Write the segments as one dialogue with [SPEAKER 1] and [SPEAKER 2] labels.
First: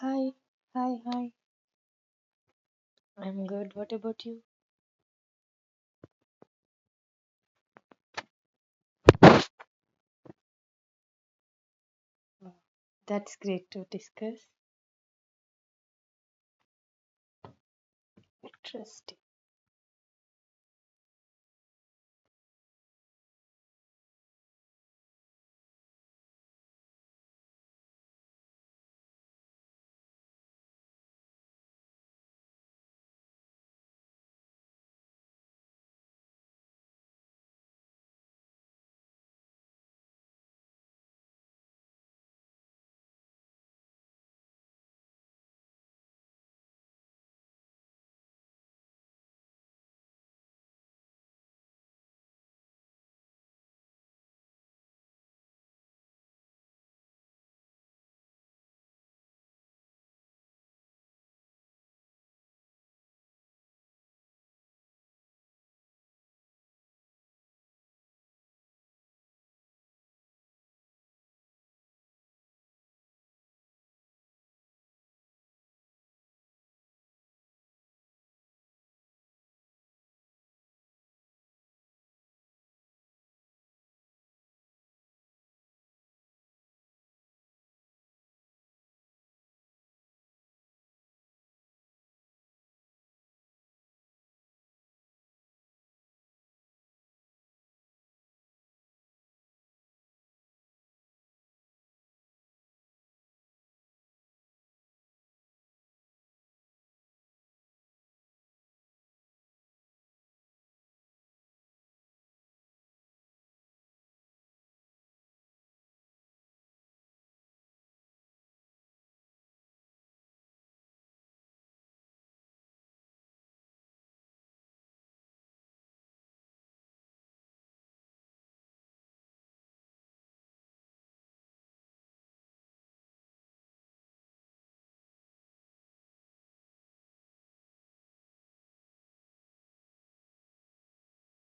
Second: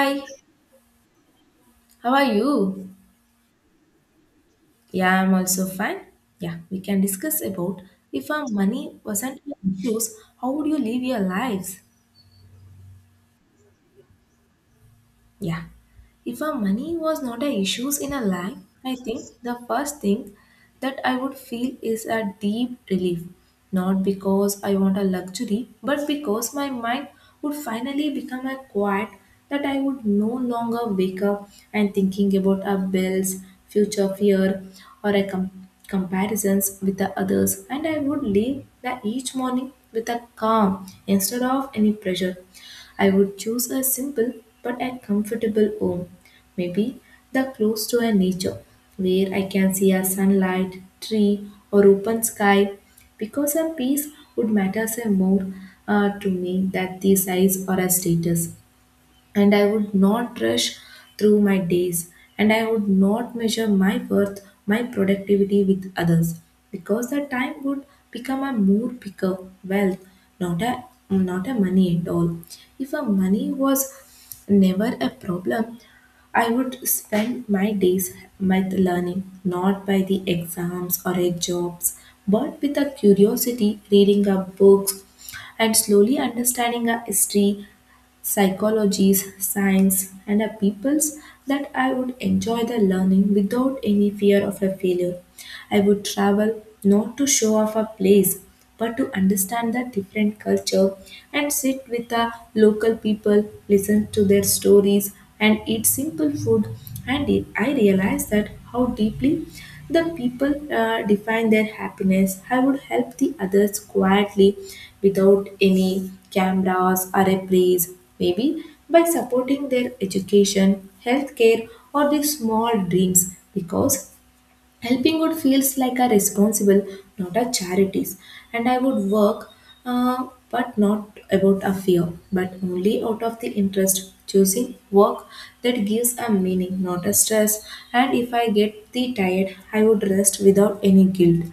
[SPEAKER 1] Hi, hi, hi.
[SPEAKER 2] how are you?
[SPEAKER 1] I'm good. What about you?
[SPEAKER 2] Yeah, I'm also fine. Yeah, we can discuss about if our money wasn't your issues, how would you live your lives?
[SPEAKER 1] Wow, that's great to discuss.
[SPEAKER 2] Yeah. If a money was not a issues in a life, I
[SPEAKER 1] Interesting.
[SPEAKER 2] think the first thing that I would feel is a deep relief. Not because I want a luxury, but because my mind would finally become a quiet that I would no longer wake up and thinking about our bills, future fear, or a comparisons with the others, and I would leave that each morning with a calm instead of any pressure. I would choose a simple but a comfortable home, maybe the close to a nature where I can see a sunlight, tree, or open sky, because a peace would matter more to me than the size or a status, and I would not rush through my days, and I would not measure my worth, my productivity with others because the time would become a more bigger wealth, not a not a money at all. If a money was never a problem, I would spend my days with learning, not by the exams or a jobs, but with a curiosity, reading up books, and slowly understanding a history, psychologies, science, and a peoples, that I would enjoy the learning without any fear of a failure. I would travel not to show off a place, but to understand the different culture and sit with the local people, listen to their stories, and eat simple food. And it, I realized that how deeply the people define their happiness. I would help the others quietly without any cameras or a praise, maybe by supporting their education, healthcare, or their small dreams because helping good feels like a responsible, not a charities. And I would work, but not about a fear, but only out of the interest, choosing work that gives a meaning, not a stress. And if I get the tired, I would rest without any guilt.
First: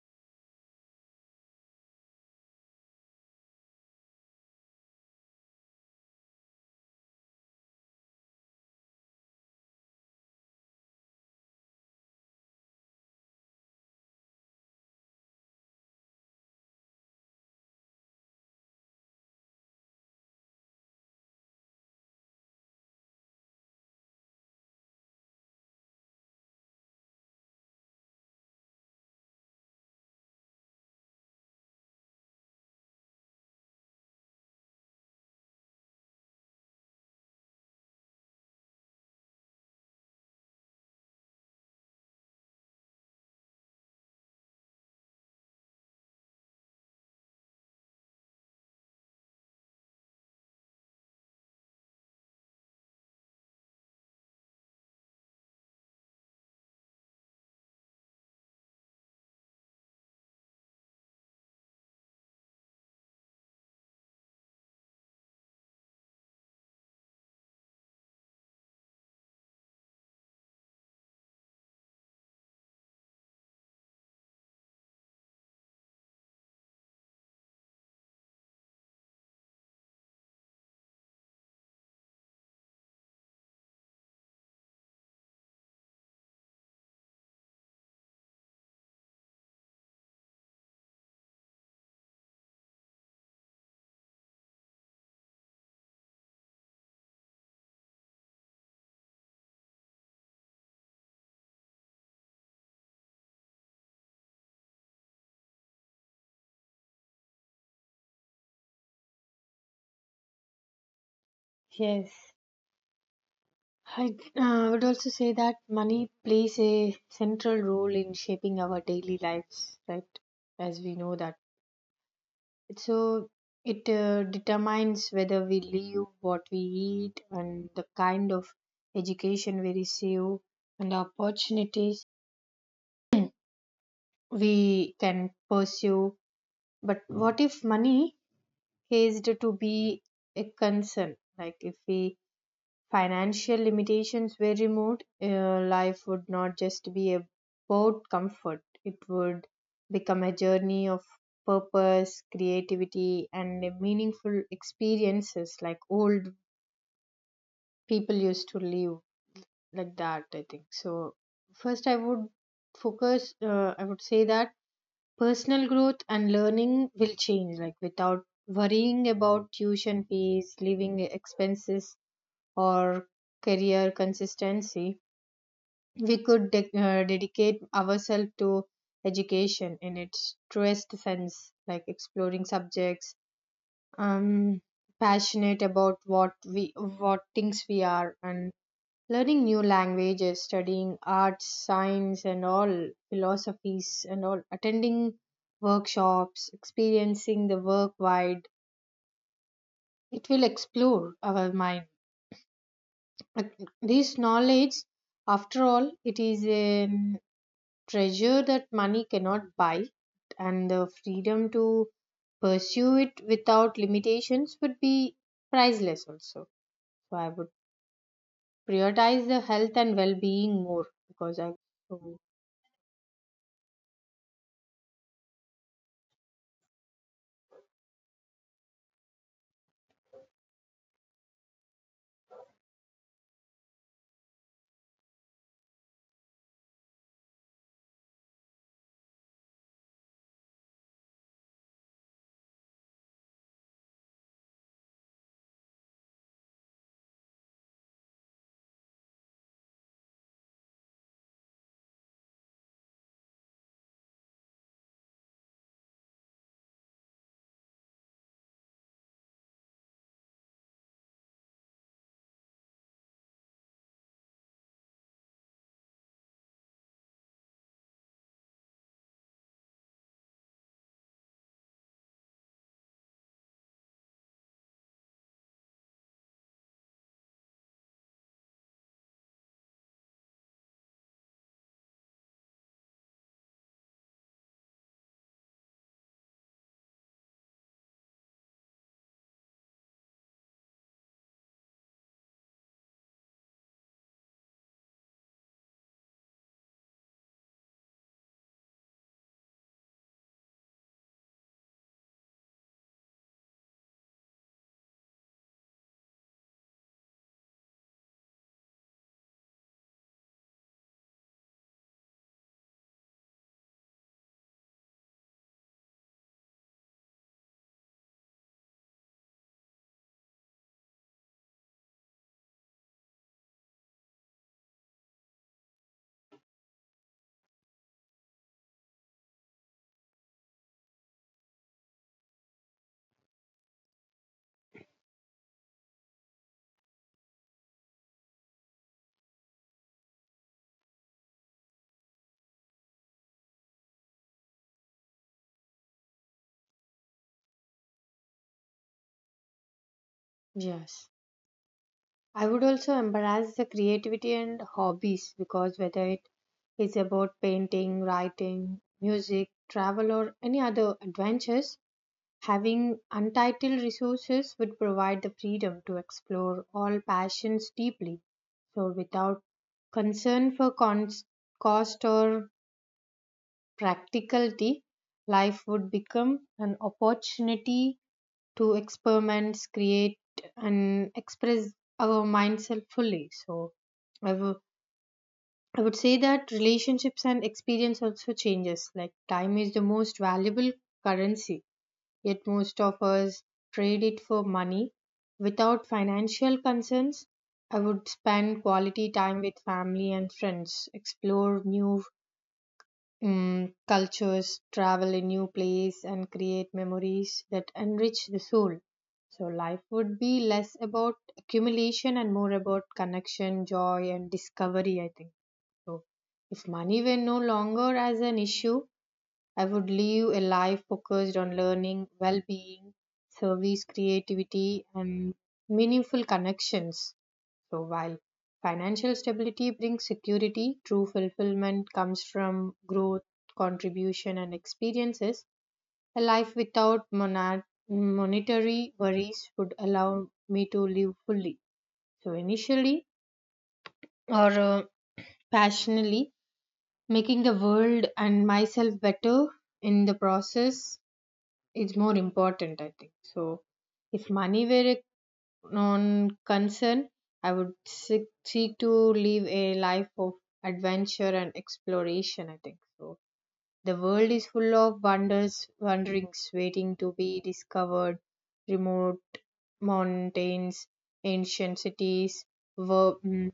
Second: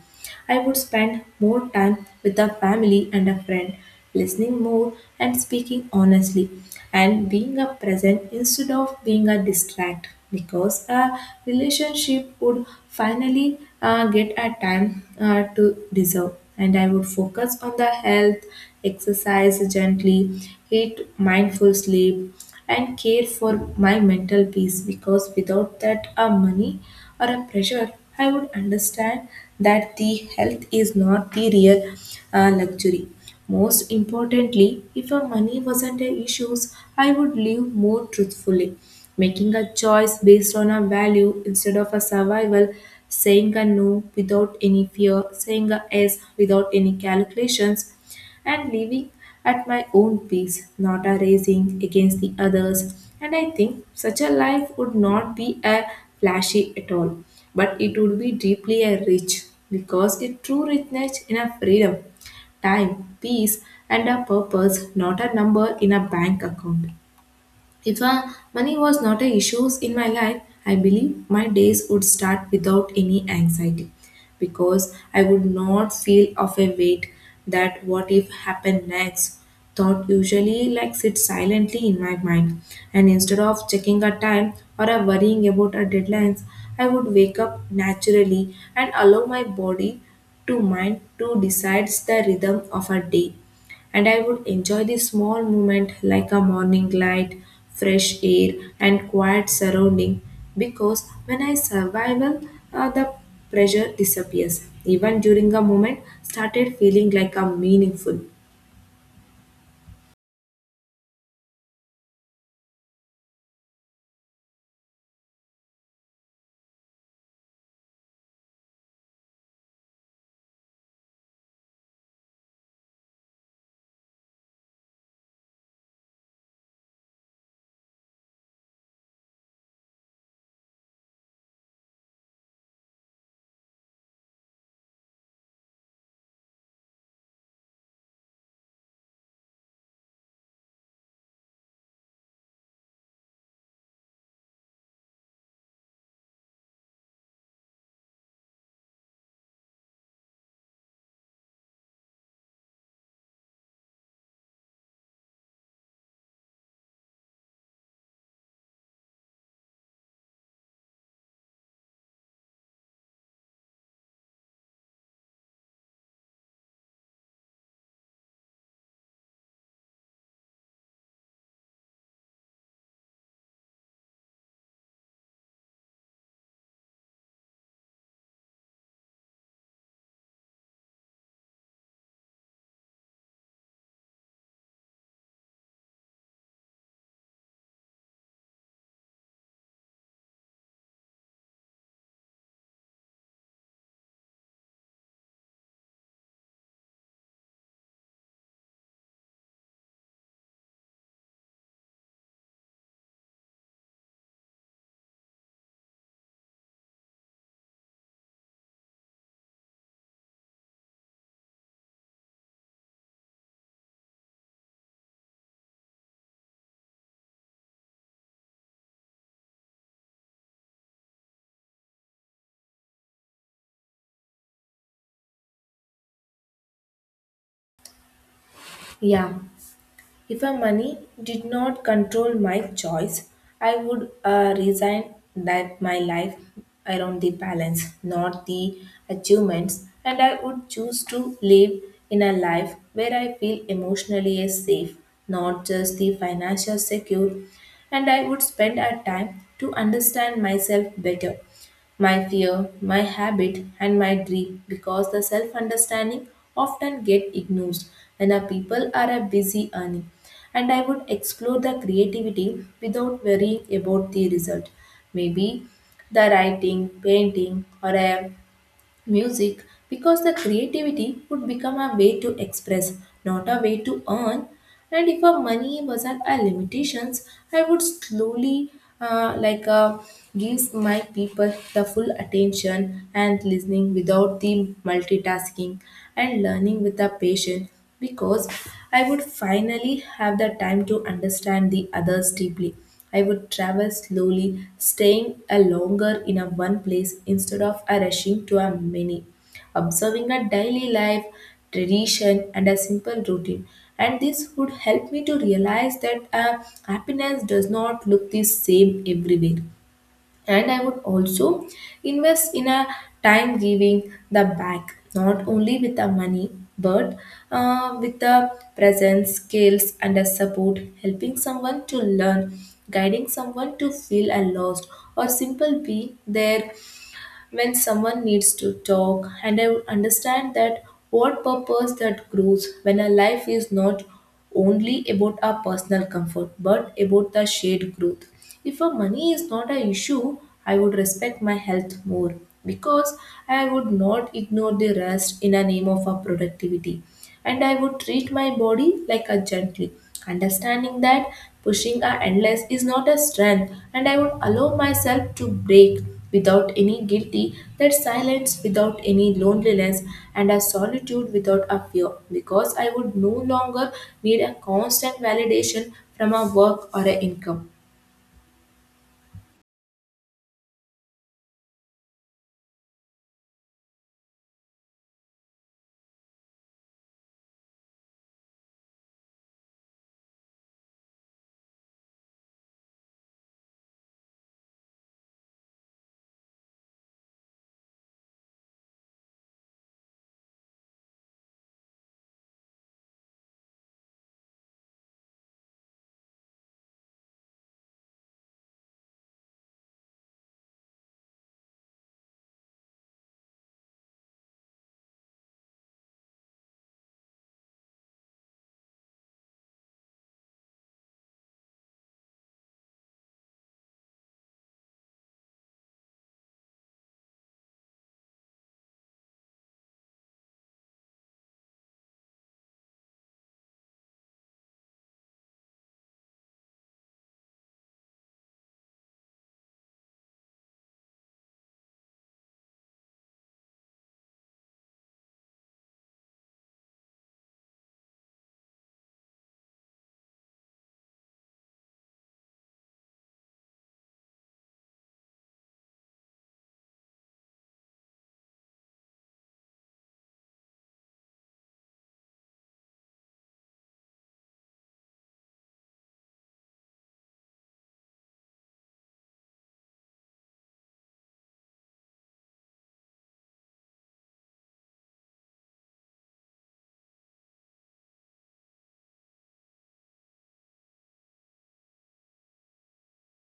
[SPEAKER 2] I would spend more time with a family and a friend, listening more and speaking honestly, and being a present instead of being a distract. Because a relationship would finally get a time to deserve, and I would focus on the health, exercise gently, eat mindful sleep, and care for my mental peace, because without that, money or a pressure, I would understand that the health is not the real luxury. Most importantly, if a money wasn't an issue, I would live more truthfully, making a choice based on a value instead of a survival, saying a no without any fear, saying a yes without any calculations, and living at my own pace, not a racing against the others. And I think such a life would not be a flashy at all, but it would be deeply a rich, because it true richness in a freedom, time, peace, and a purpose, not a number in a bank account. If money was not a issue in my life, I believe my days would start without any anxiety, because I would not feel of a weight that what if happened next thought usually like sits silently in my mind, and instead of checking a time or a worrying about a deadlines, I would wake up naturally and allow my body to mind to decides the rhythm of a day. And I would enjoy the small moment like a morning light, fresh air, and quiet surrounding, because when I survival, the pressure disappears. Even during a moment, started feeling like a meaningful.
[SPEAKER 1] Yes, I would also say that money plays a central role in shaping our daily lives, right? As we know that. So it determines whether we live, what we eat, and the kind of education we receive, and the opportunities we can pursue. But what if money hazed to be a concern. Like if we financial limitations were removed, life would not just be about comfort. It would become a journey of purpose, creativity, and a meaningful experiences like old people used to live like that, I think so. First, I would focus. I would say that personal growth and learning will change, like without worrying about tuition fees, living expenses, or career consistency. We could dedicate ourselves to education in its truest sense, like exploring subjects, um, passionate about what we, what things we are, and learning new languages, studying arts, science, and all philosophies, and all attending workshops, experiencing the work wide, it will explore our mind. But this knowledge, after all, it is a mm, treasure that money cannot buy, and the freedom to pursue it without limitations would be priceless also. So I would prioritize the health and well-being more, because I so
[SPEAKER 2] Yeah. If a money did not control my choice, I would resign that my life around the balance, not the achievements, and I would choose to live in a life where I feel emotionally safe, not just the financial secure, and I would spend a time to understand myself better, my fear, my habit, and my dream, because the self understanding often get ignored when our people are a busy earning. And I would explore the creativity without worrying about the result. Maybe the writing, painting, or a music, because the creativity would become a way to express, not a way to earn. And if our money wasn't a limitations, I would slowly uh, like uh, gives my people the full attention and listening without the multitasking, and learning with a patient, because I would finally have the time to understand the others deeply. I would travel slowly, staying a longer in a one place instead of a rushing to a many, observing a daily life, tradition, and a simple routine. And this would help me to realize that happiness does not look the same everywhere. And I would also invest in a time giving the back not only with the money, but with the presence skills and a support, helping someone to learn, guiding someone to feel a lost, or simple be there when someone needs to talk, and I understand that what purpose that grows when our life is not only about our personal comfort, but about the shared growth. If our money is not an issue, I would respect my health more, because I would not ignore the rest in the name of our productivity, and I would treat my body like a gently. Understanding
[SPEAKER 1] yes,
[SPEAKER 2] that pushing our
[SPEAKER 1] I
[SPEAKER 2] endless
[SPEAKER 1] would
[SPEAKER 2] is
[SPEAKER 1] also
[SPEAKER 2] not a
[SPEAKER 1] embrace the
[SPEAKER 2] strength, and I would
[SPEAKER 1] creativity and
[SPEAKER 2] allow myself
[SPEAKER 1] hobbies,
[SPEAKER 2] to
[SPEAKER 1] because
[SPEAKER 2] break
[SPEAKER 1] whether it
[SPEAKER 2] without
[SPEAKER 1] is
[SPEAKER 2] any
[SPEAKER 1] about
[SPEAKER 2] guilty, that
[SPEAKER 1] painting,
[SPEAKER 2] silence
[SPEAKER 1] writing,
[SPEAKER 2] without any
[SPEAKER 1] music,
[SPEAKER 2] loneliness,
[SPEAKER 1] travel, or
[SPEAKER 2] and
[SPEAKER 1] any
[SPEAKER 2] a
[SPEAKER 1] other
[SPEAKER 2] solitude without
[SPEAKER 1] adventures,
[SPEAKER 2] a fear, because I
[SPEAKER 1] having
[SPEAKER 2] would no
[SPEAKER 1] untitled
[SPEAKER 2] longer need a
[SPEAKER 1] resources would
[SPEAKER 2] constant
[SPEAKER 1] provide the freedom
[SPEAKER 2] validation
[SPEAKER 1] to
[SPEAKER 2] from a
[SPEAKER 1] explore
[SPEAKER 2] work or
[SPEAKER 1] all
[SPEAKER 2] a income.
[SPEAKER 1] passions deeply. So, without concern for cost or practicality, life would become an opportunity to experiment, create, and express our mindself fully. So I would, I would say that relationships and experience also changes. Like time is the most valuable currency, yet most of us trade it for money. Without financial concerns, I would spend quality time with family and friends, explore new cultures, travel a new place, and create memories that enrich the soul. So life would be less about accumulation and more about connection, joy, and discovery, I think. So if money were no longer as an issue, I would live a life focused on learning, well-being, service, creativity, and meaningful connections. So, while financial stability brings security, true fulfillment comes from growth, contribution, and experiences. A life without monetary worries would allow me to live fully. So, initially, or passionately, making the world and myself better in the process is more important, I think. So, if money were a non concern, I would seek to live a life of adventure and exploration, I think so. The world is full of wonders, wanderings waiting to be discovered, remote mountains, ancient cities, ver- mm,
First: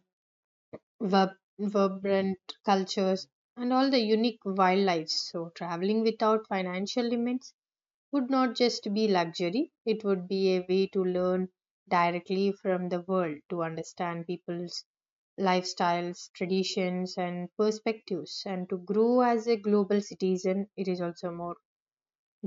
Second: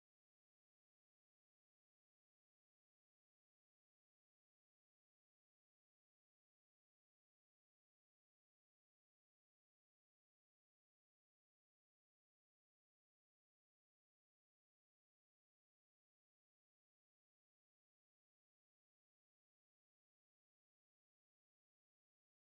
[SPEAKER 1] vibrant cultures, and all the unique wildlife. So, traveling without financial limits would not just be luxury, it would be a way to learn directly from the world, to understand people's lifestyles, traditions, and perspectives, and to grow as a global citizen. It is also more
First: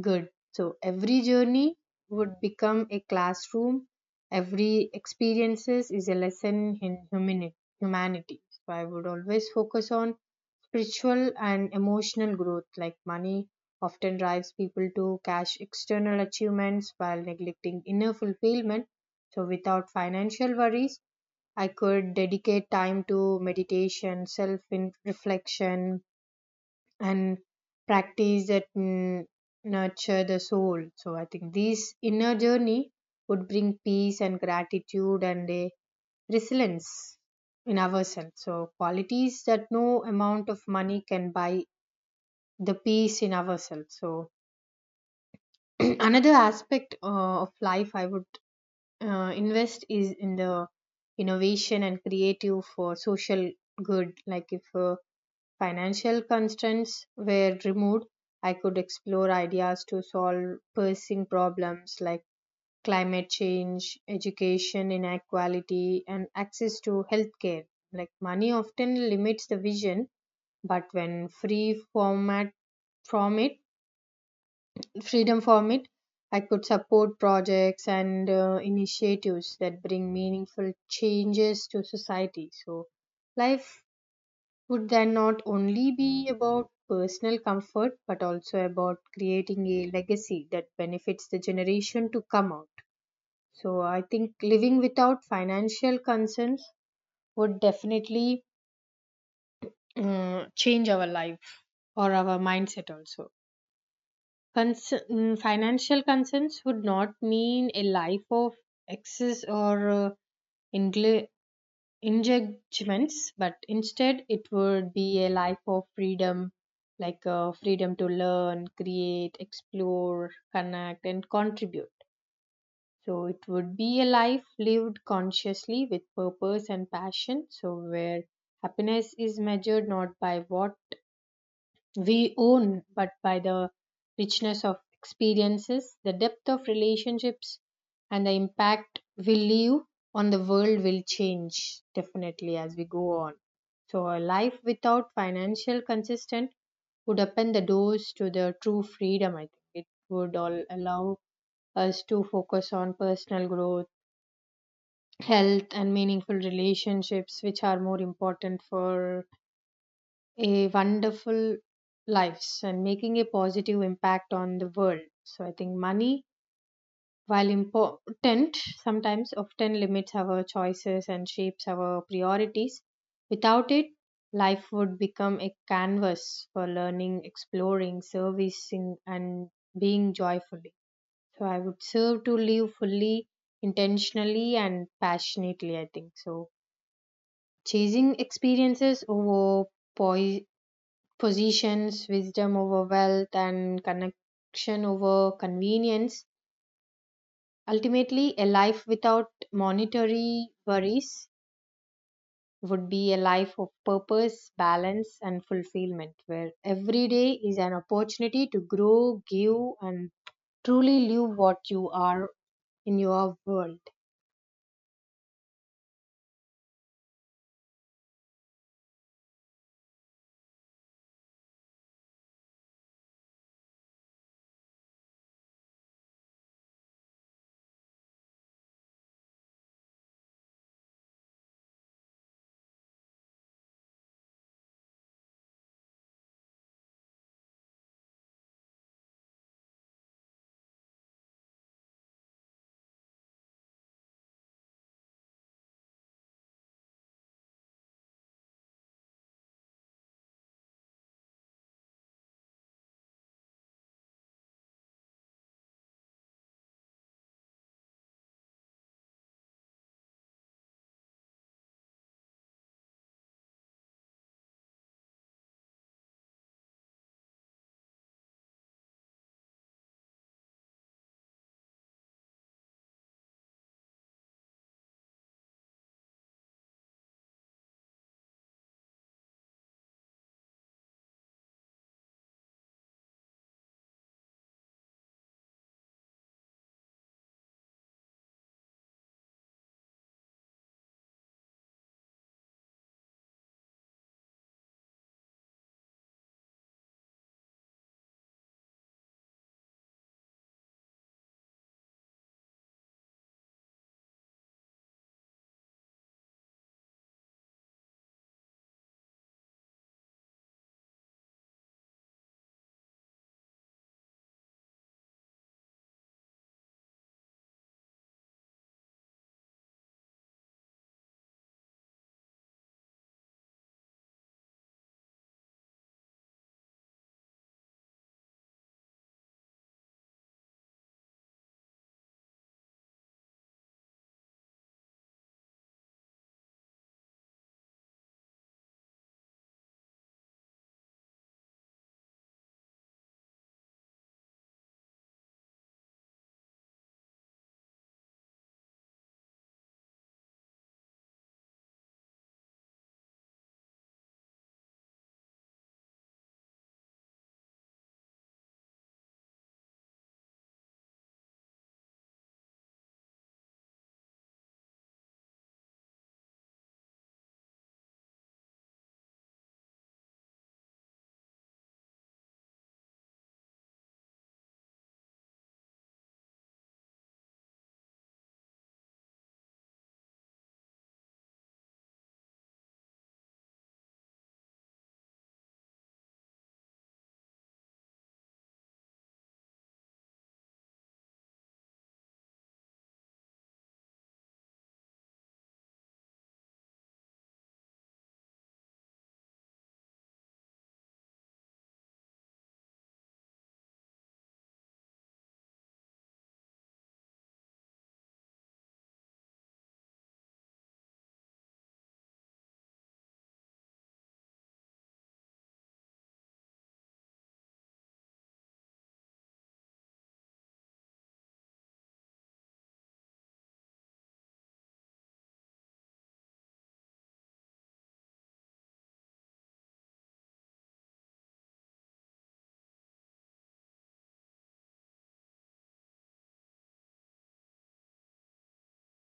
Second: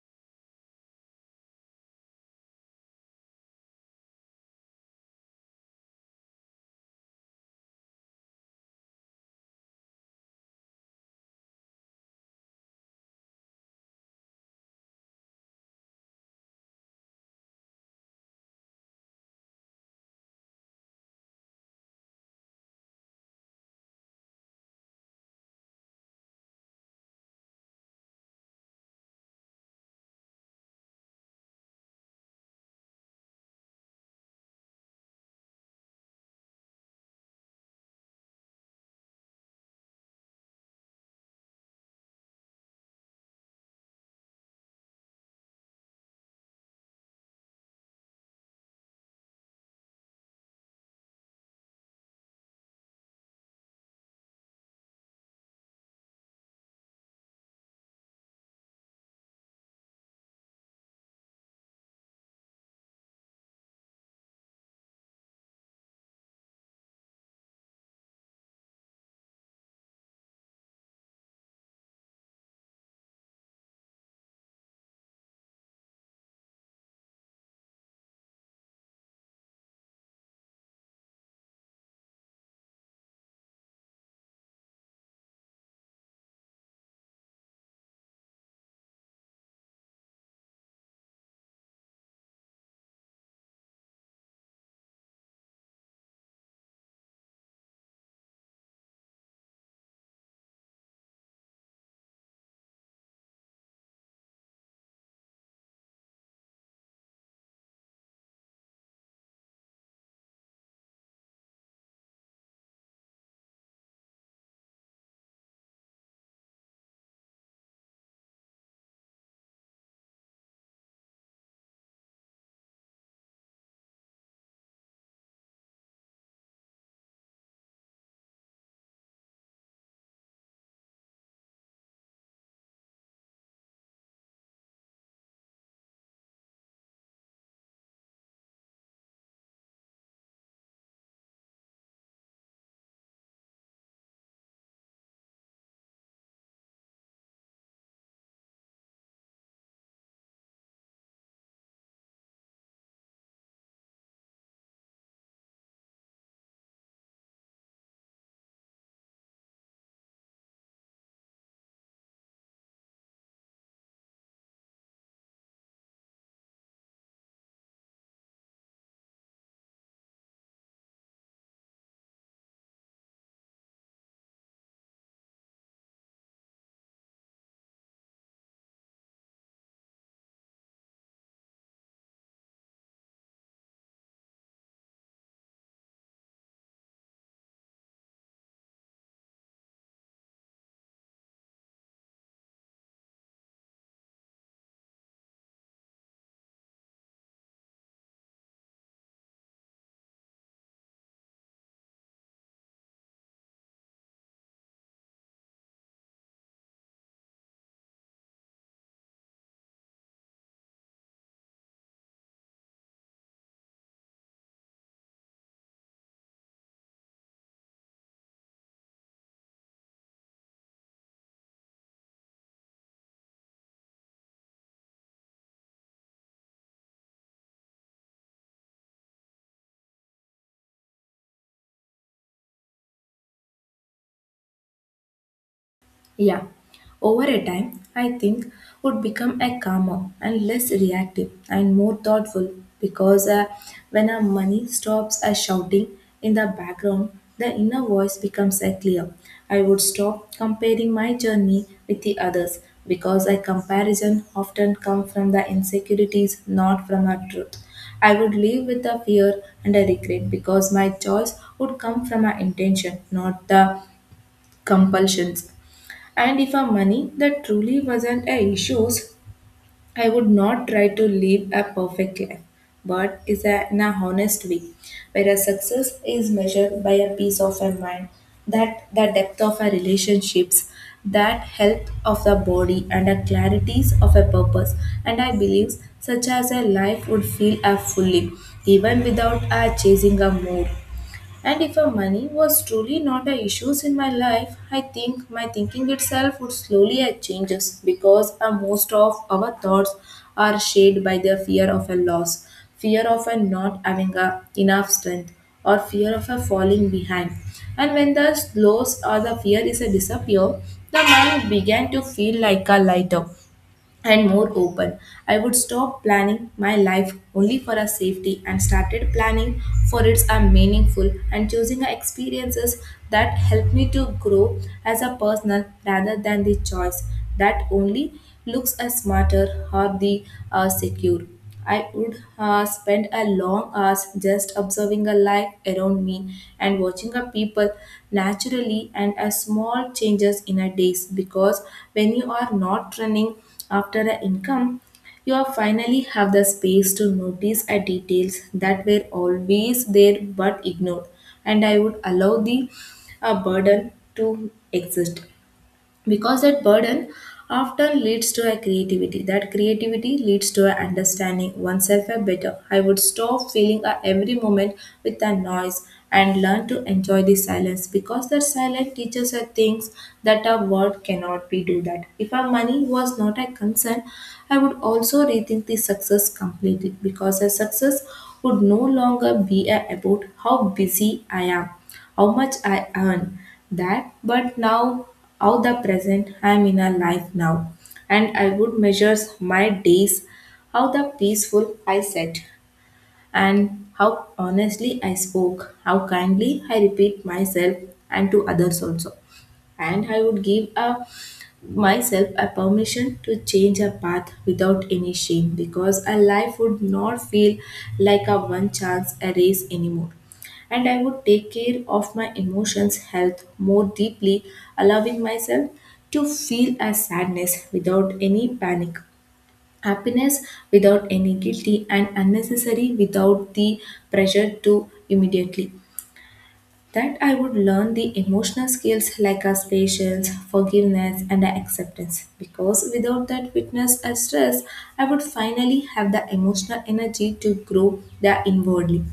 [SPEAKER 1] good. So, every journey would become a classroom, every experiences is a lesson in humanity. So, I would always focus on spiritual and emotional growth, like money often drives people to cash external achievements while neglecting inner fulfillment. So without financial worries, I could dedicate time to meditation, self reflection, and practice that nurture the soul. So I think this inner journey would bring peace and gratitude and a resilience in ourselves, so qualities that no amount of money can buy, the peace in ourselves. So another aspect of life I would invest is in the innovation and creative for social good. Like if financial constraints were removed, I could explore ideas to solve pressing problems like climate change, education inequality, and access to healthcare. Like money often limits the vision, but when free format from it freedom from it, I could support projects and initiatives that bring meaningful changes to society. So, life would then not only be about personal comfort but also about creating a legacy that benefits the generation to come out. So, I think living without financial concerns would definitely change our life or our mindset also. Financial concerns would not mean a life of excess or ingle- engagements, but instead it would be a life of freedom, like freedom to learn, create, explore, connect, and contribute. So it would be a life lived consciously with purpose and passion. So where happiness is measured not by what we own, but by the richness of experiences, the depth of relationships, and the impact we leave on the world will change definitely as we go on. So, a life without financial consistent would open the doors to the true freedom. I think it would all allow us to focus on personal growth, health, and meaningful relationships, which are more important for a wonderful lives and making a positive impact on the world. So I think money, while important, sometimes often limits our choices and shapes our priorities. Without it, life would become a canvas for learning, exploring, servicing, and being joyfully. So I would serve to live fully, intentionally, and passionately, I think. So chasing experiences over positions, wisdom over wealth, and connection over convenience. Ultimately, a life without monetary worries would be a life of purpose, balance, and fulfillment, where every day is an opportunity to grow, give, and truly live what you are in your world.
[SPEAKER 2] Yeah, over a time, I think would become a calmer and less reactive and more thoughtful because when our money stops a shouting in the background, the inner voice becomes a clear. I would stop comparing my journey with the others, because a comparison often comes from the insecurities, not from our truth. I would live with the fear and a regret because my choice would come from my intention, not the compulsions. And if a money that truly wasn't a issue, I would not try to live a perfect life, but is a, in a honest way, where a success is measured by a peace of a mind, that the depth of our relationships, that health of the body, and the clarities of a purpose. And I believe such as a life would feel a fully, even without a chasing a more. And if a money was truly not a issue in my life, I think my thinking itself would slowly changes because most of our thoughts are shaped by the fear of a loss, fear of a not having a enough strength, or fear of a falling behind. And when the loss or the fear is a disappear, the mind began to feel like a lighter and more open. I would stop planning my life only for a safety, and started planning for its a meaningful, and choosing a experiences that help me to grow as a person rather than the choice that only looks as smarter or the secure. I would spend a long hours just observing a life around me and watching a people naturally, and a small changes in a days, because when you are not running after an income, you are finally have the space to notice a details that were always there but ignored. And I would allow the burden to exist, because that burden often leads to a creativity, that creativity leads to a understanding oneself a better. I would stop feeling a every moment with a noise and learn to enjoy the silence, because that silence teaches us things that a word cannot be do. That if our money was not a concern, I would also rethink the success completely, because a success would no longer be a about how busy I am, how much I earn that, but now how the present I am in a life now. And I would measure my days, how the peaceful I set, and how honestly I spoke, how kindly I repeat myself and to others also. And I would give a myself a permission to change a path without any shame, because a life would not feel like a one chance a race anymore. And I would take care of my emotions health more deeply, allowing myself to feel a sadness without any panic, happiness without any guilty, and unnecessary without the pressure to immediately, that I would learn the emotional skills like as patience, forgiveness, and acceptance. Because without that witness, and stress, I would finally have the emotional energy to grow the inwardly.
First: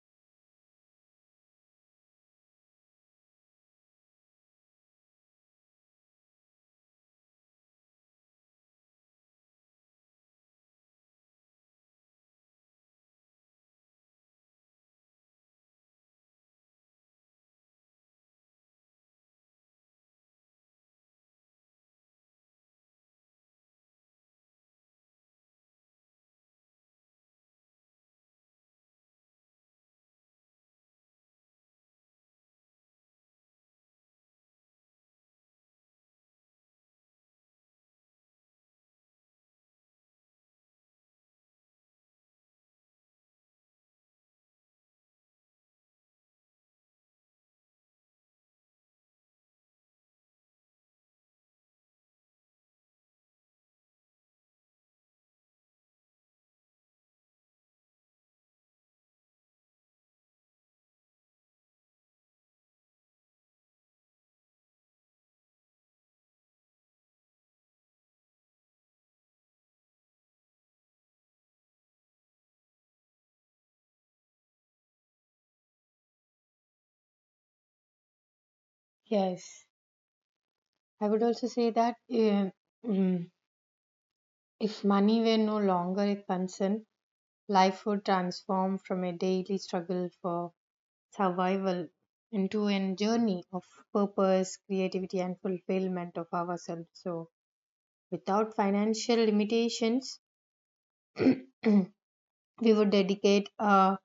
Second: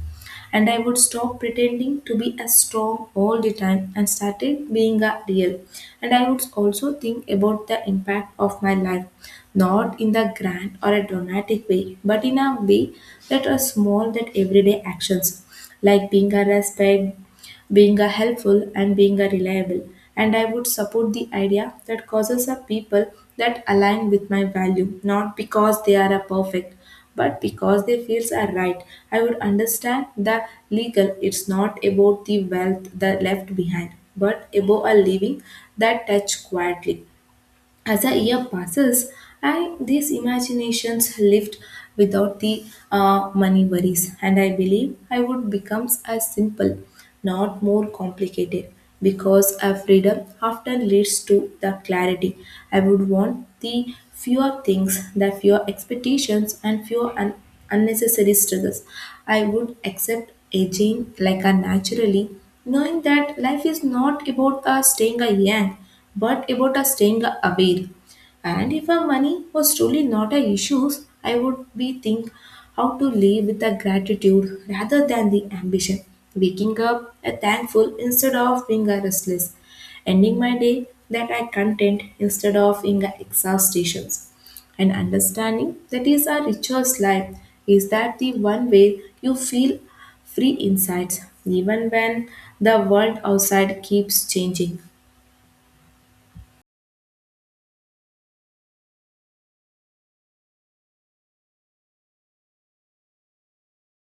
[SPEAKER 2] And I would stop pretending to be as strong all the time and started being a real. And I would also think about the impact of my life, not in the grand or a dramatic way, but in a way that are small that everyday actions like being a respect, being a helpful, and being a reliable. And I would support the idea that causes are people that align with my value, not because they are a perfect but because they feels are right. I would understand the legal it's not about the wealth that left behind but about a living that touch quietly. As a year passes, I these imaginations lived without the money worries, and I believe I would becomes as simple, not more complicated, because a freedom often leads to the clarity. I would want the fewer things, the fewer expectations, and fewer unnecessary struggles. I would accept aging like a naturally, knowing that life is not about staying a young but about us staying aware. And if our money was truly not a issue, I would be think how to live with a gratitude rather than the ambition. Waking up a thankful instead of being a restless.
[SPEAKER 1] Yes,
[SPEAKER 2] Ending my day
[SPEAKER 1] I would
[SPEAKER 2] that I
[SPEAKER 1] also say that
[SPEAKER 2] content instead of in a
[SPEAKER 1] mm,
[SPEAKER 2] exhaustations.
[SPEAKER 1] if
[SPEAKER 2] And
[SPEAKER 1] money were no
[SPEAKER 2] understanding
[SPEAKER 1] longer
[SPEAKER 2] that
[SPEAKER 1] a
[SPEAKER 2] is our
[SPEAKER 1] concern,
[SPEAKER 2] richest life
[SPEAKER 1] life
[SPEAKER 2] is
[SPEAKER 1] would
[SPEAKER 2] that the one
[SPEAKER 1] transform
[SPEAKER 2] way
[SPEAKER 1] from a
[SPEAKER 2] you
[SPEAKER 1] daily
[SPEAKER 2] feel
[SPEAKER 1] struggle
[SPEAKER 2] free
[SPEAKER 1] for
[SPEAKER 2] insights
[SPEAKER 1] survival
[SPEAKER 2] even when
[SPEAKER 1] into
[SPEAKER 2] the
[SPEAKER 1] a
[SPEAKER 2] world
[SPEAKER 1] journey of
[SPEAKER 2] outside keeps
[SPEAKER 1] purpose,
[SPEAKER 2] changing.
[SPEAKER 1] creativity, and fulfillment of ourselves. So, without financial limitations, we would dedicate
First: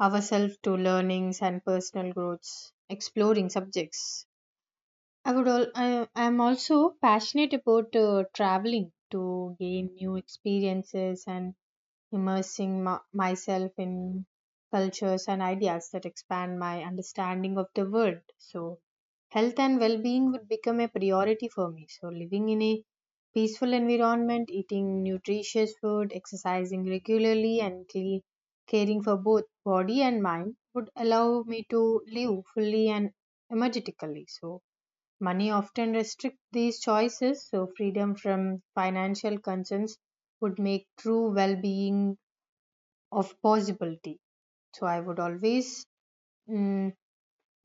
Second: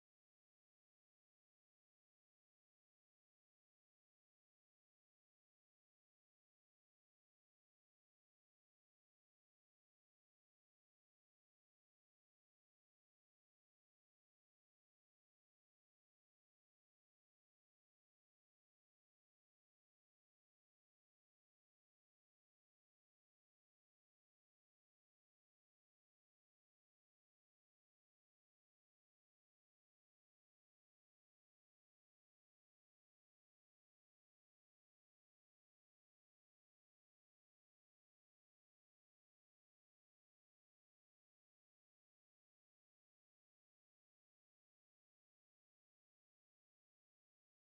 [SPEAKER 1] ourselves to learnings and personal growths, exploring subjects. I am also passionate about traveling to gain new experiences and immersing myself in cultures and ideas that expand my understanding of the world. So, health and well being would become a priority for me. So, living in a peaceful environment, eating nutritious food, exercising regularly, and caring for both body and mind would allow me to live fully and energetically. So, money often restricts these choices, so, freedom from financial concerns would make true well being of possibility. So I would always mm,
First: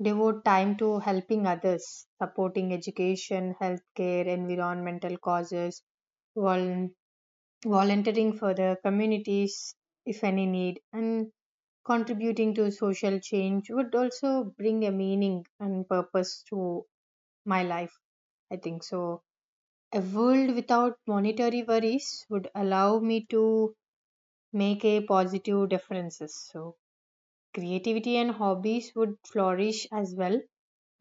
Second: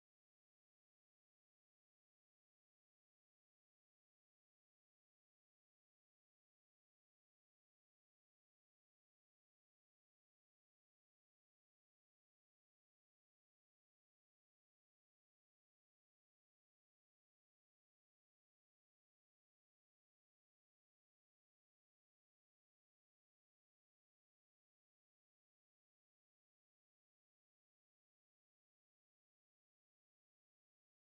[SPEAKER 1] devote time to helping others, supporting education, healthcare, environmental causes, vol- volunteering for the communities if any need, and contributing to social change would also bring a meaning and purpose to my life, I think so. A world without monetary worries would allow me to make a positive differences. So creativity and hobbies would flourish as well,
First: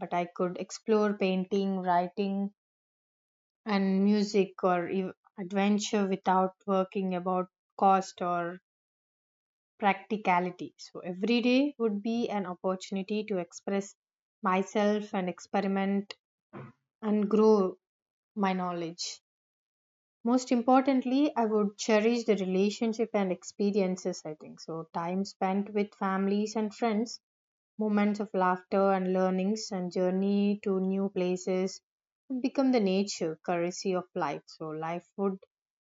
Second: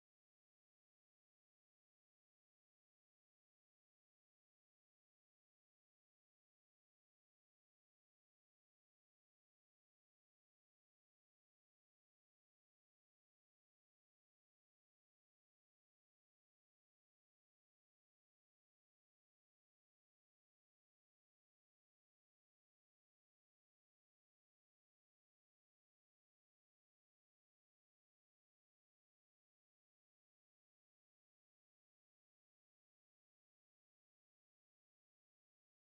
[SPEAKER 1] but I could explore painting, writing, and music or adventure without working about cost or practicality. So every day would be an opportunity to express myself and experiment and grow my knowledge. Most importantly, I would cherish the relationship and experiences, I think. So, time spent with families and friends, moments of laughter and learnings and journey to new places would become the nature currency of life. So life would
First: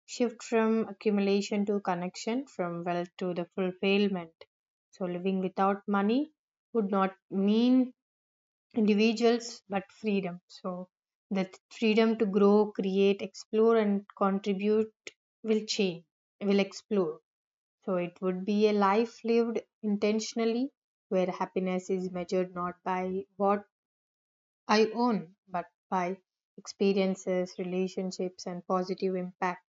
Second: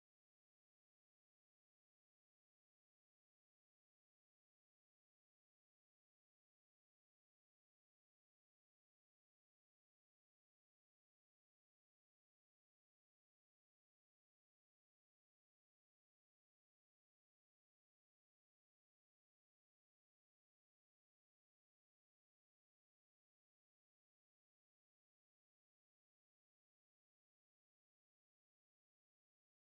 [SPEAKER 1] shift from accumulation to connection, from wealth to the fulfillment. So living without money would not mean individuals but freedom. So the freedom to grow, create, explore, and contribute will change, will explore. So it would be a life lived intentionally, where happiness is measured not by what I own, but by experiences, relationships, and positive impact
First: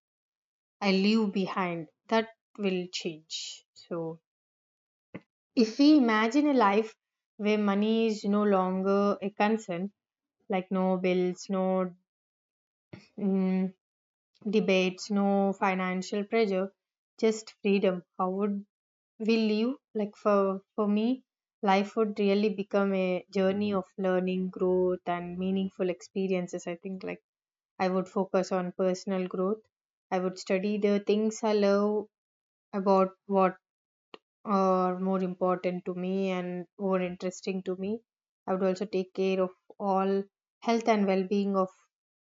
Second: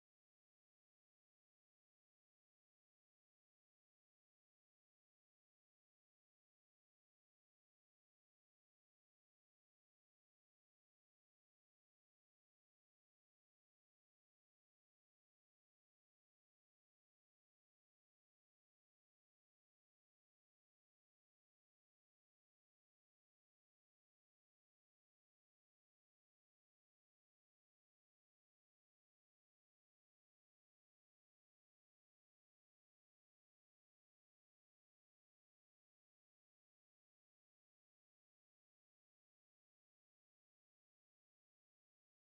[SPEAKER 1] I leave behind. That will change. So if we imagine a life where money is no longer a concern, like no bills, no mm, debates, no financial pressure, just freedom, how would we live? Like for me, life would really become a journey of learning, growth, and meaningful experiences, I think. Like I would focus on personal growth, I would study the things I love about, what are more important to me and more interesting to me. I would also take care of all health and well being of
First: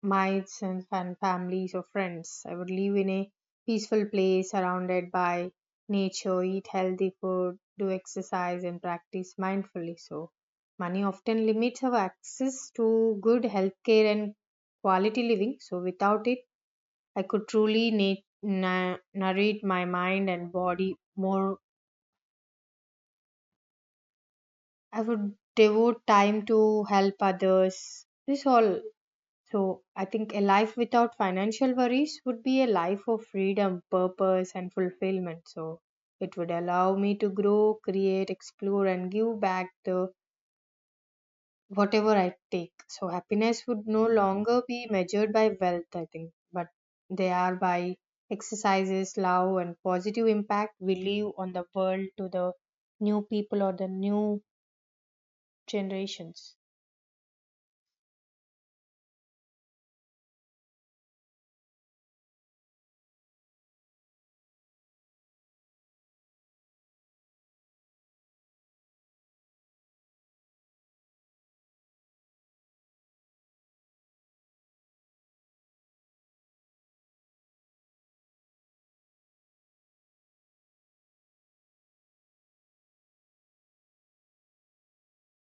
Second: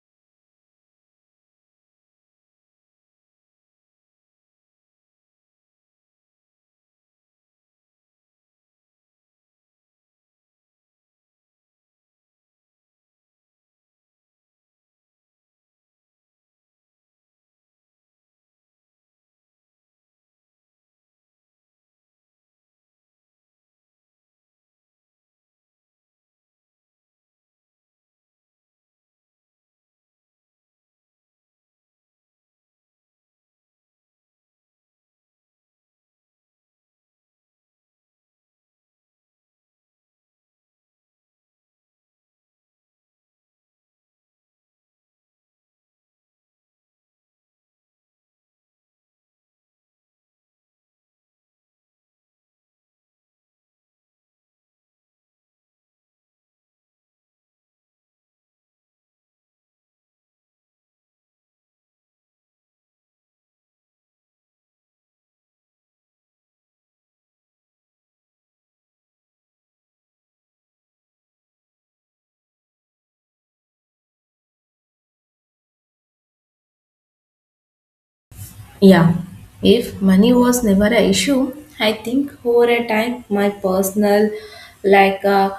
[SPEAKER 1] my sons and families or friends. I would live in a peaceful place surrounded by nature, eat healthy food, do exercise, and practice mindfully. So, money often limits our access to good health care and quality living. So, without it, I could truly narrate my mind and body more. I would devote time to help others. This all. So, I think a life without financial worries would be a life of freedom, purpose, and fulfillment. So, it would allow me to grow, create, explore, and give back the whatever I take. So, happiness would no longer be measured by wealth, I think, but they are by exercises, love, and positive impact we leave on the world to the new people or the new generations.
[SPEAKER 2] Yeah, if money was never an issue, I think over a time my personal, like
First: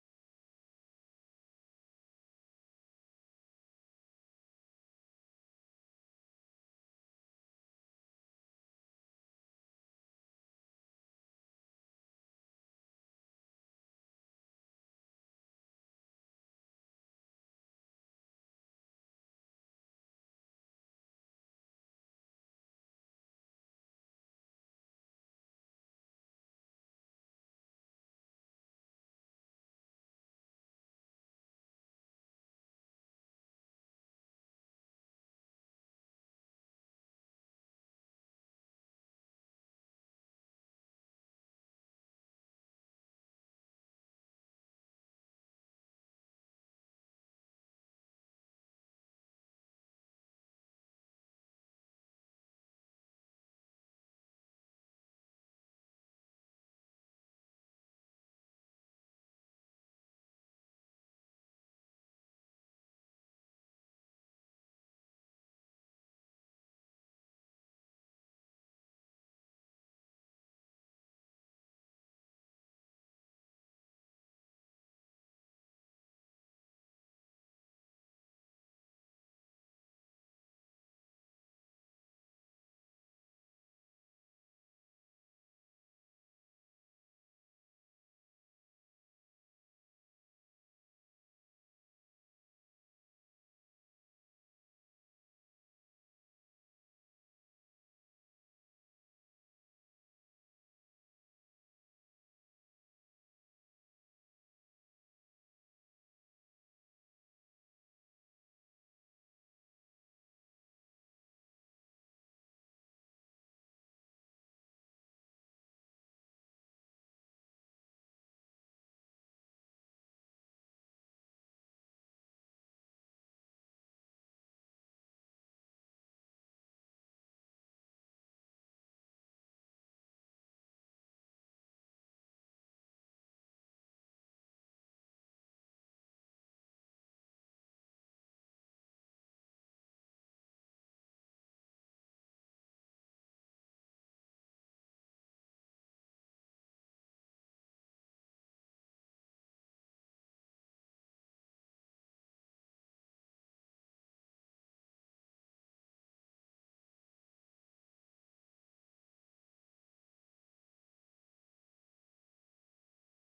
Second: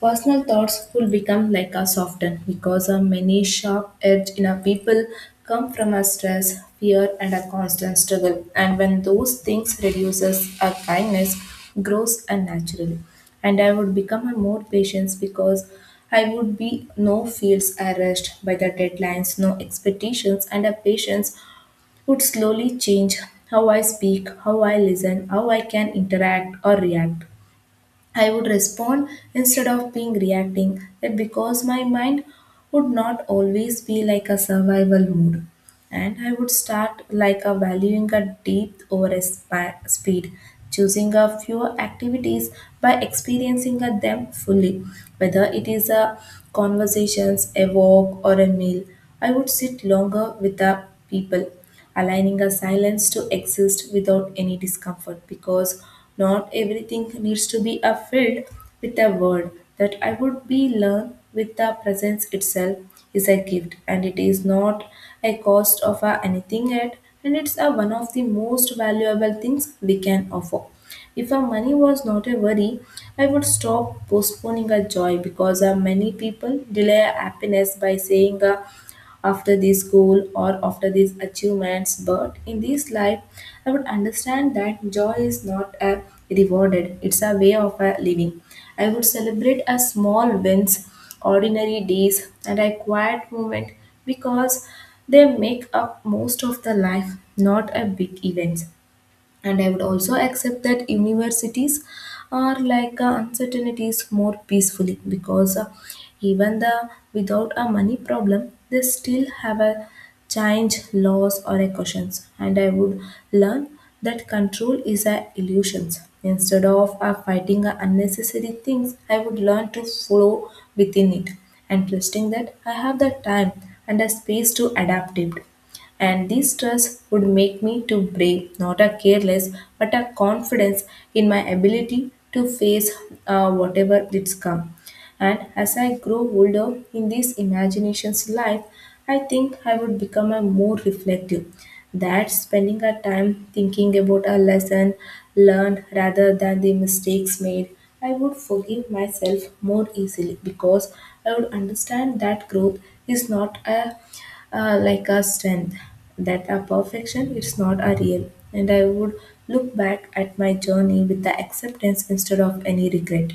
[SPEAKER 2] personal thoughts could become like a soften because of many sharp edge in our people come from a stress, fear, and a constant struggle. And when those things reduces, our kindness grows unnaturally. And I would become a more patient because I would be no feels arrest by the deadlines, no expectations, and a patience would slowly change how I speak, how I listen, how I can interact or react. I would respond instead of being reacting, that because my mind would not always be like a survival mode. And I would start like a valuing a depth over a speed, choosing a fewer activities by experiencing a them fully, whether it is a conversations, a walk, or a meal. I would sit longer with the people, aligning a silence to exist without any discomfort because not everything needs to be a filled with a word. That I would be learned with the presence itself is a gift and it is not a cost of a anything yet, and it's a one of the most valuable things we can offer. If our money was not a worry, I would stop postponing our joy because many people delay happiness by saying, after this goal or after these achievements. But in this life, I would understand that joy is not a rewarded, it's a way of a living. I would celebrate a small wins, ordinary days, and a quiet moment because they make up most of the life, not a big event. And I would also accept that universities are like uncertainties more peacefully because even the without a money problem, they still have a change laws or a questions. And I would learn that control is a illusions. Instead of fighting unnecessary things, I would learn to flow within it and trusting that I have the time and a space to adapt it. And this stress would make me to brave, not a careless, but a confidence in my ability to face whatever it's come. And as I grow older in this imagination's life, I think I would become a more reflective. That spending a time thinking about a lesson learned rather than the mistakes made, I would forgive myself more easily because I would understand that growth is not a like a strength, that a perfection it's not a real. And I would look back at my journey with the acceptance instead of any regret.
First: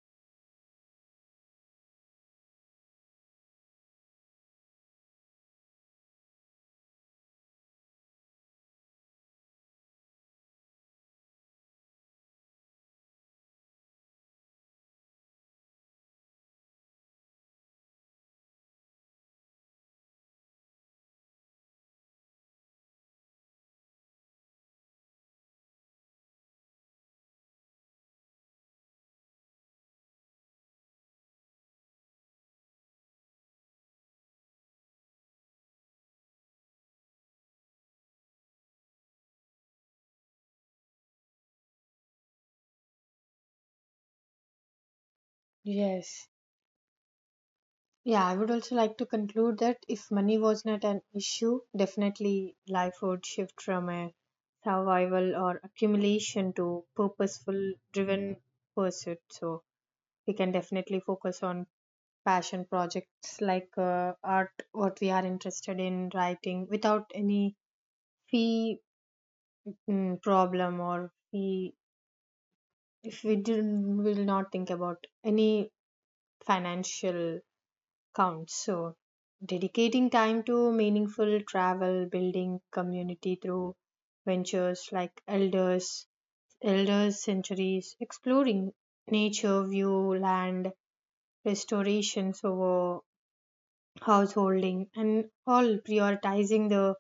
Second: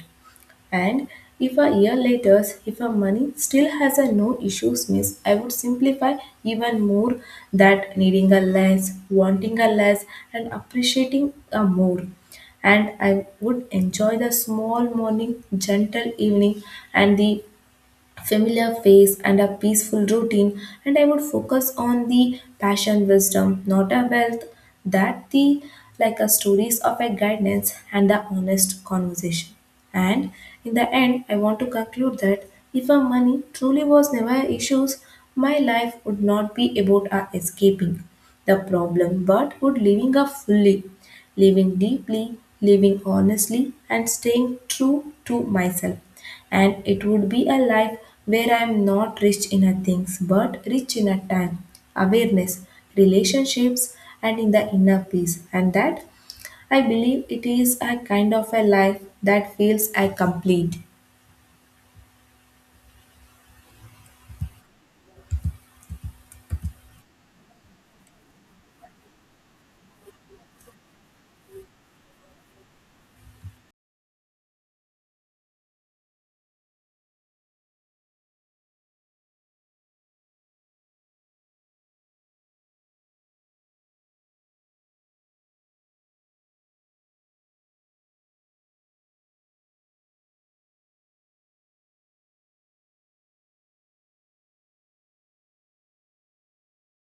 [SPEAKER 2] And if a year later, if a money still has a no issues miss, I would simplify even more. That needing a less, wanting a less, and appreciating a more. And I would enjoy the small morning, gentle evening, and the familiar face and a peaceful routine. And I would focus on the passion wisdom, not a wealth. That the like a stories of a guidance and the honest conversation. And in the end, I want to conclude that if our money truly was never a issues, my life would not be about our escaping the problem but would living a fully, living deeply, living honestly, and staying true to myself.
[SPEAKER 1] Yes.
[SPEAKER 2] And it would be a life
[SPEAKER 1] Yeah, I would
[SPEAKER 2] where I
[SPEAKER 1] also
[SPEAKER 2] am
[SPEAKER 1] like to
[SPEAKER 2] not rich
[SPEAKER 1] conclude
[SPEAKER 2] in a
[SPEAKER 1] that if
[SPEAKER 2] things
[SPEAKER 1] money
[SPEAKER 2] but
[SPEAKER 1] was not
[SPEAKER 2] rich
[SPEAKER 1] an
[SPEAKER 2] in a time,
[SPEAKER 1] issue, definitely
[SPEAKER 2] awareness,
[SPEAKER 1] life would shift from
[SPEAKER 2] relationships,
[SPEAKER 1] a
[SPEAKER 2] and in the inner
[SPEAKER 1] survival
[SPEAKER 2] peace.
[SPEAKER 1] or
[SPEAKER 2] And that
[SPEAKER 1] accumulation
[SPEAKER 2] I
[SPEAKER 1] to
[SPEAKER 2] believe it
[SPEAKER 1] purposeful
[SPEAKER 2] is a kind
[SPEAKER 1] driven
[SPEAKER 2] of a life
[SPEAKER 1] pursuit.
[SPEAKER 2] that
[SPEAKER 1] So
[SPEAKER 2] feels I
[SPEAKER 1] we can
[SPEAKER 2] complete.
[SPEAKER 1] definitely focus on passion projects like art, what we are interested in writing without any fee, problem or fee. If we didn't, will not think about any financial counts. So, dedicating time to meaningful travel, building community through ventures like elders centuries, exploring nature, view, land, restorations over householding, and all prioritizing the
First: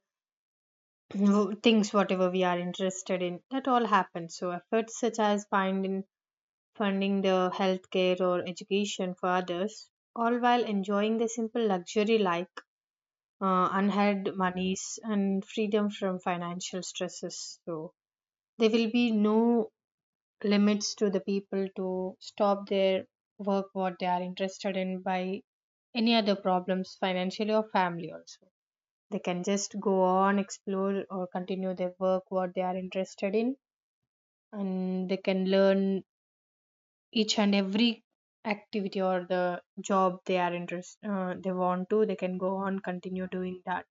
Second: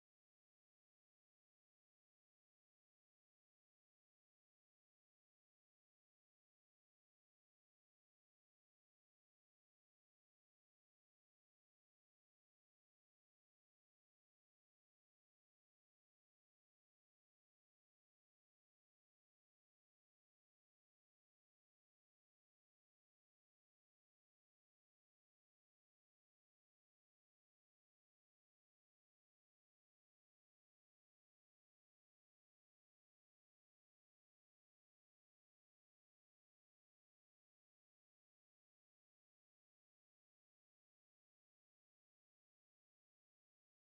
[SPEAKER 1] things whatever we are interested in. That all happens. So, efforts such as finding funding the healthcare or education for others, all while enjoying the simple luxury like. Unheard monies and freedom from financial stresses. So there will be no limits to the people to stop their work what they are interested in by any other problems financially or family also. They can just go on, explore or continue their work what they are interested in, and they can learn each and every activity or the job they are interest. They want to they can go on continue doing that.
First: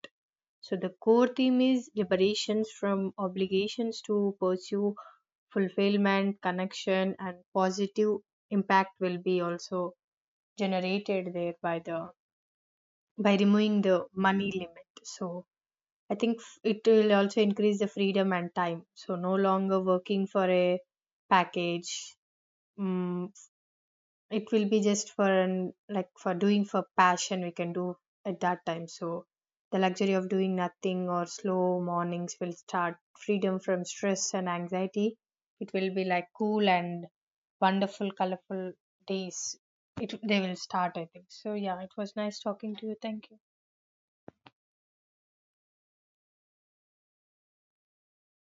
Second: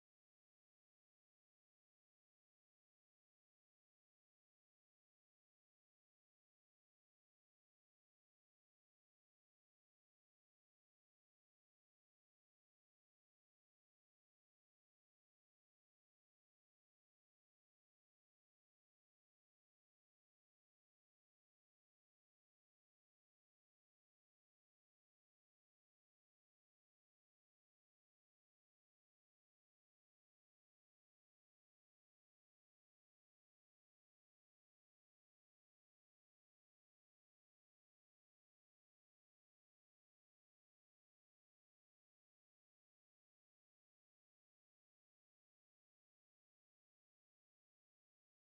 [SPEAKER 1] So the core theme is liberations from obligations to pursue fulfillment, connection, and positive impact will be also generated there by the, by removing the money limit. So I think it will also increase the freedom and time. So no longer working for a package. mm it will be just for an, like for doing for passion we can do at that time. So the luxury of doing nothing or slow mornings will start, freedom from stress and anxiety, it will be like cool and wonderful, colorful days, it they will start, I think so. Yeah, it was nice talking to you, thank you.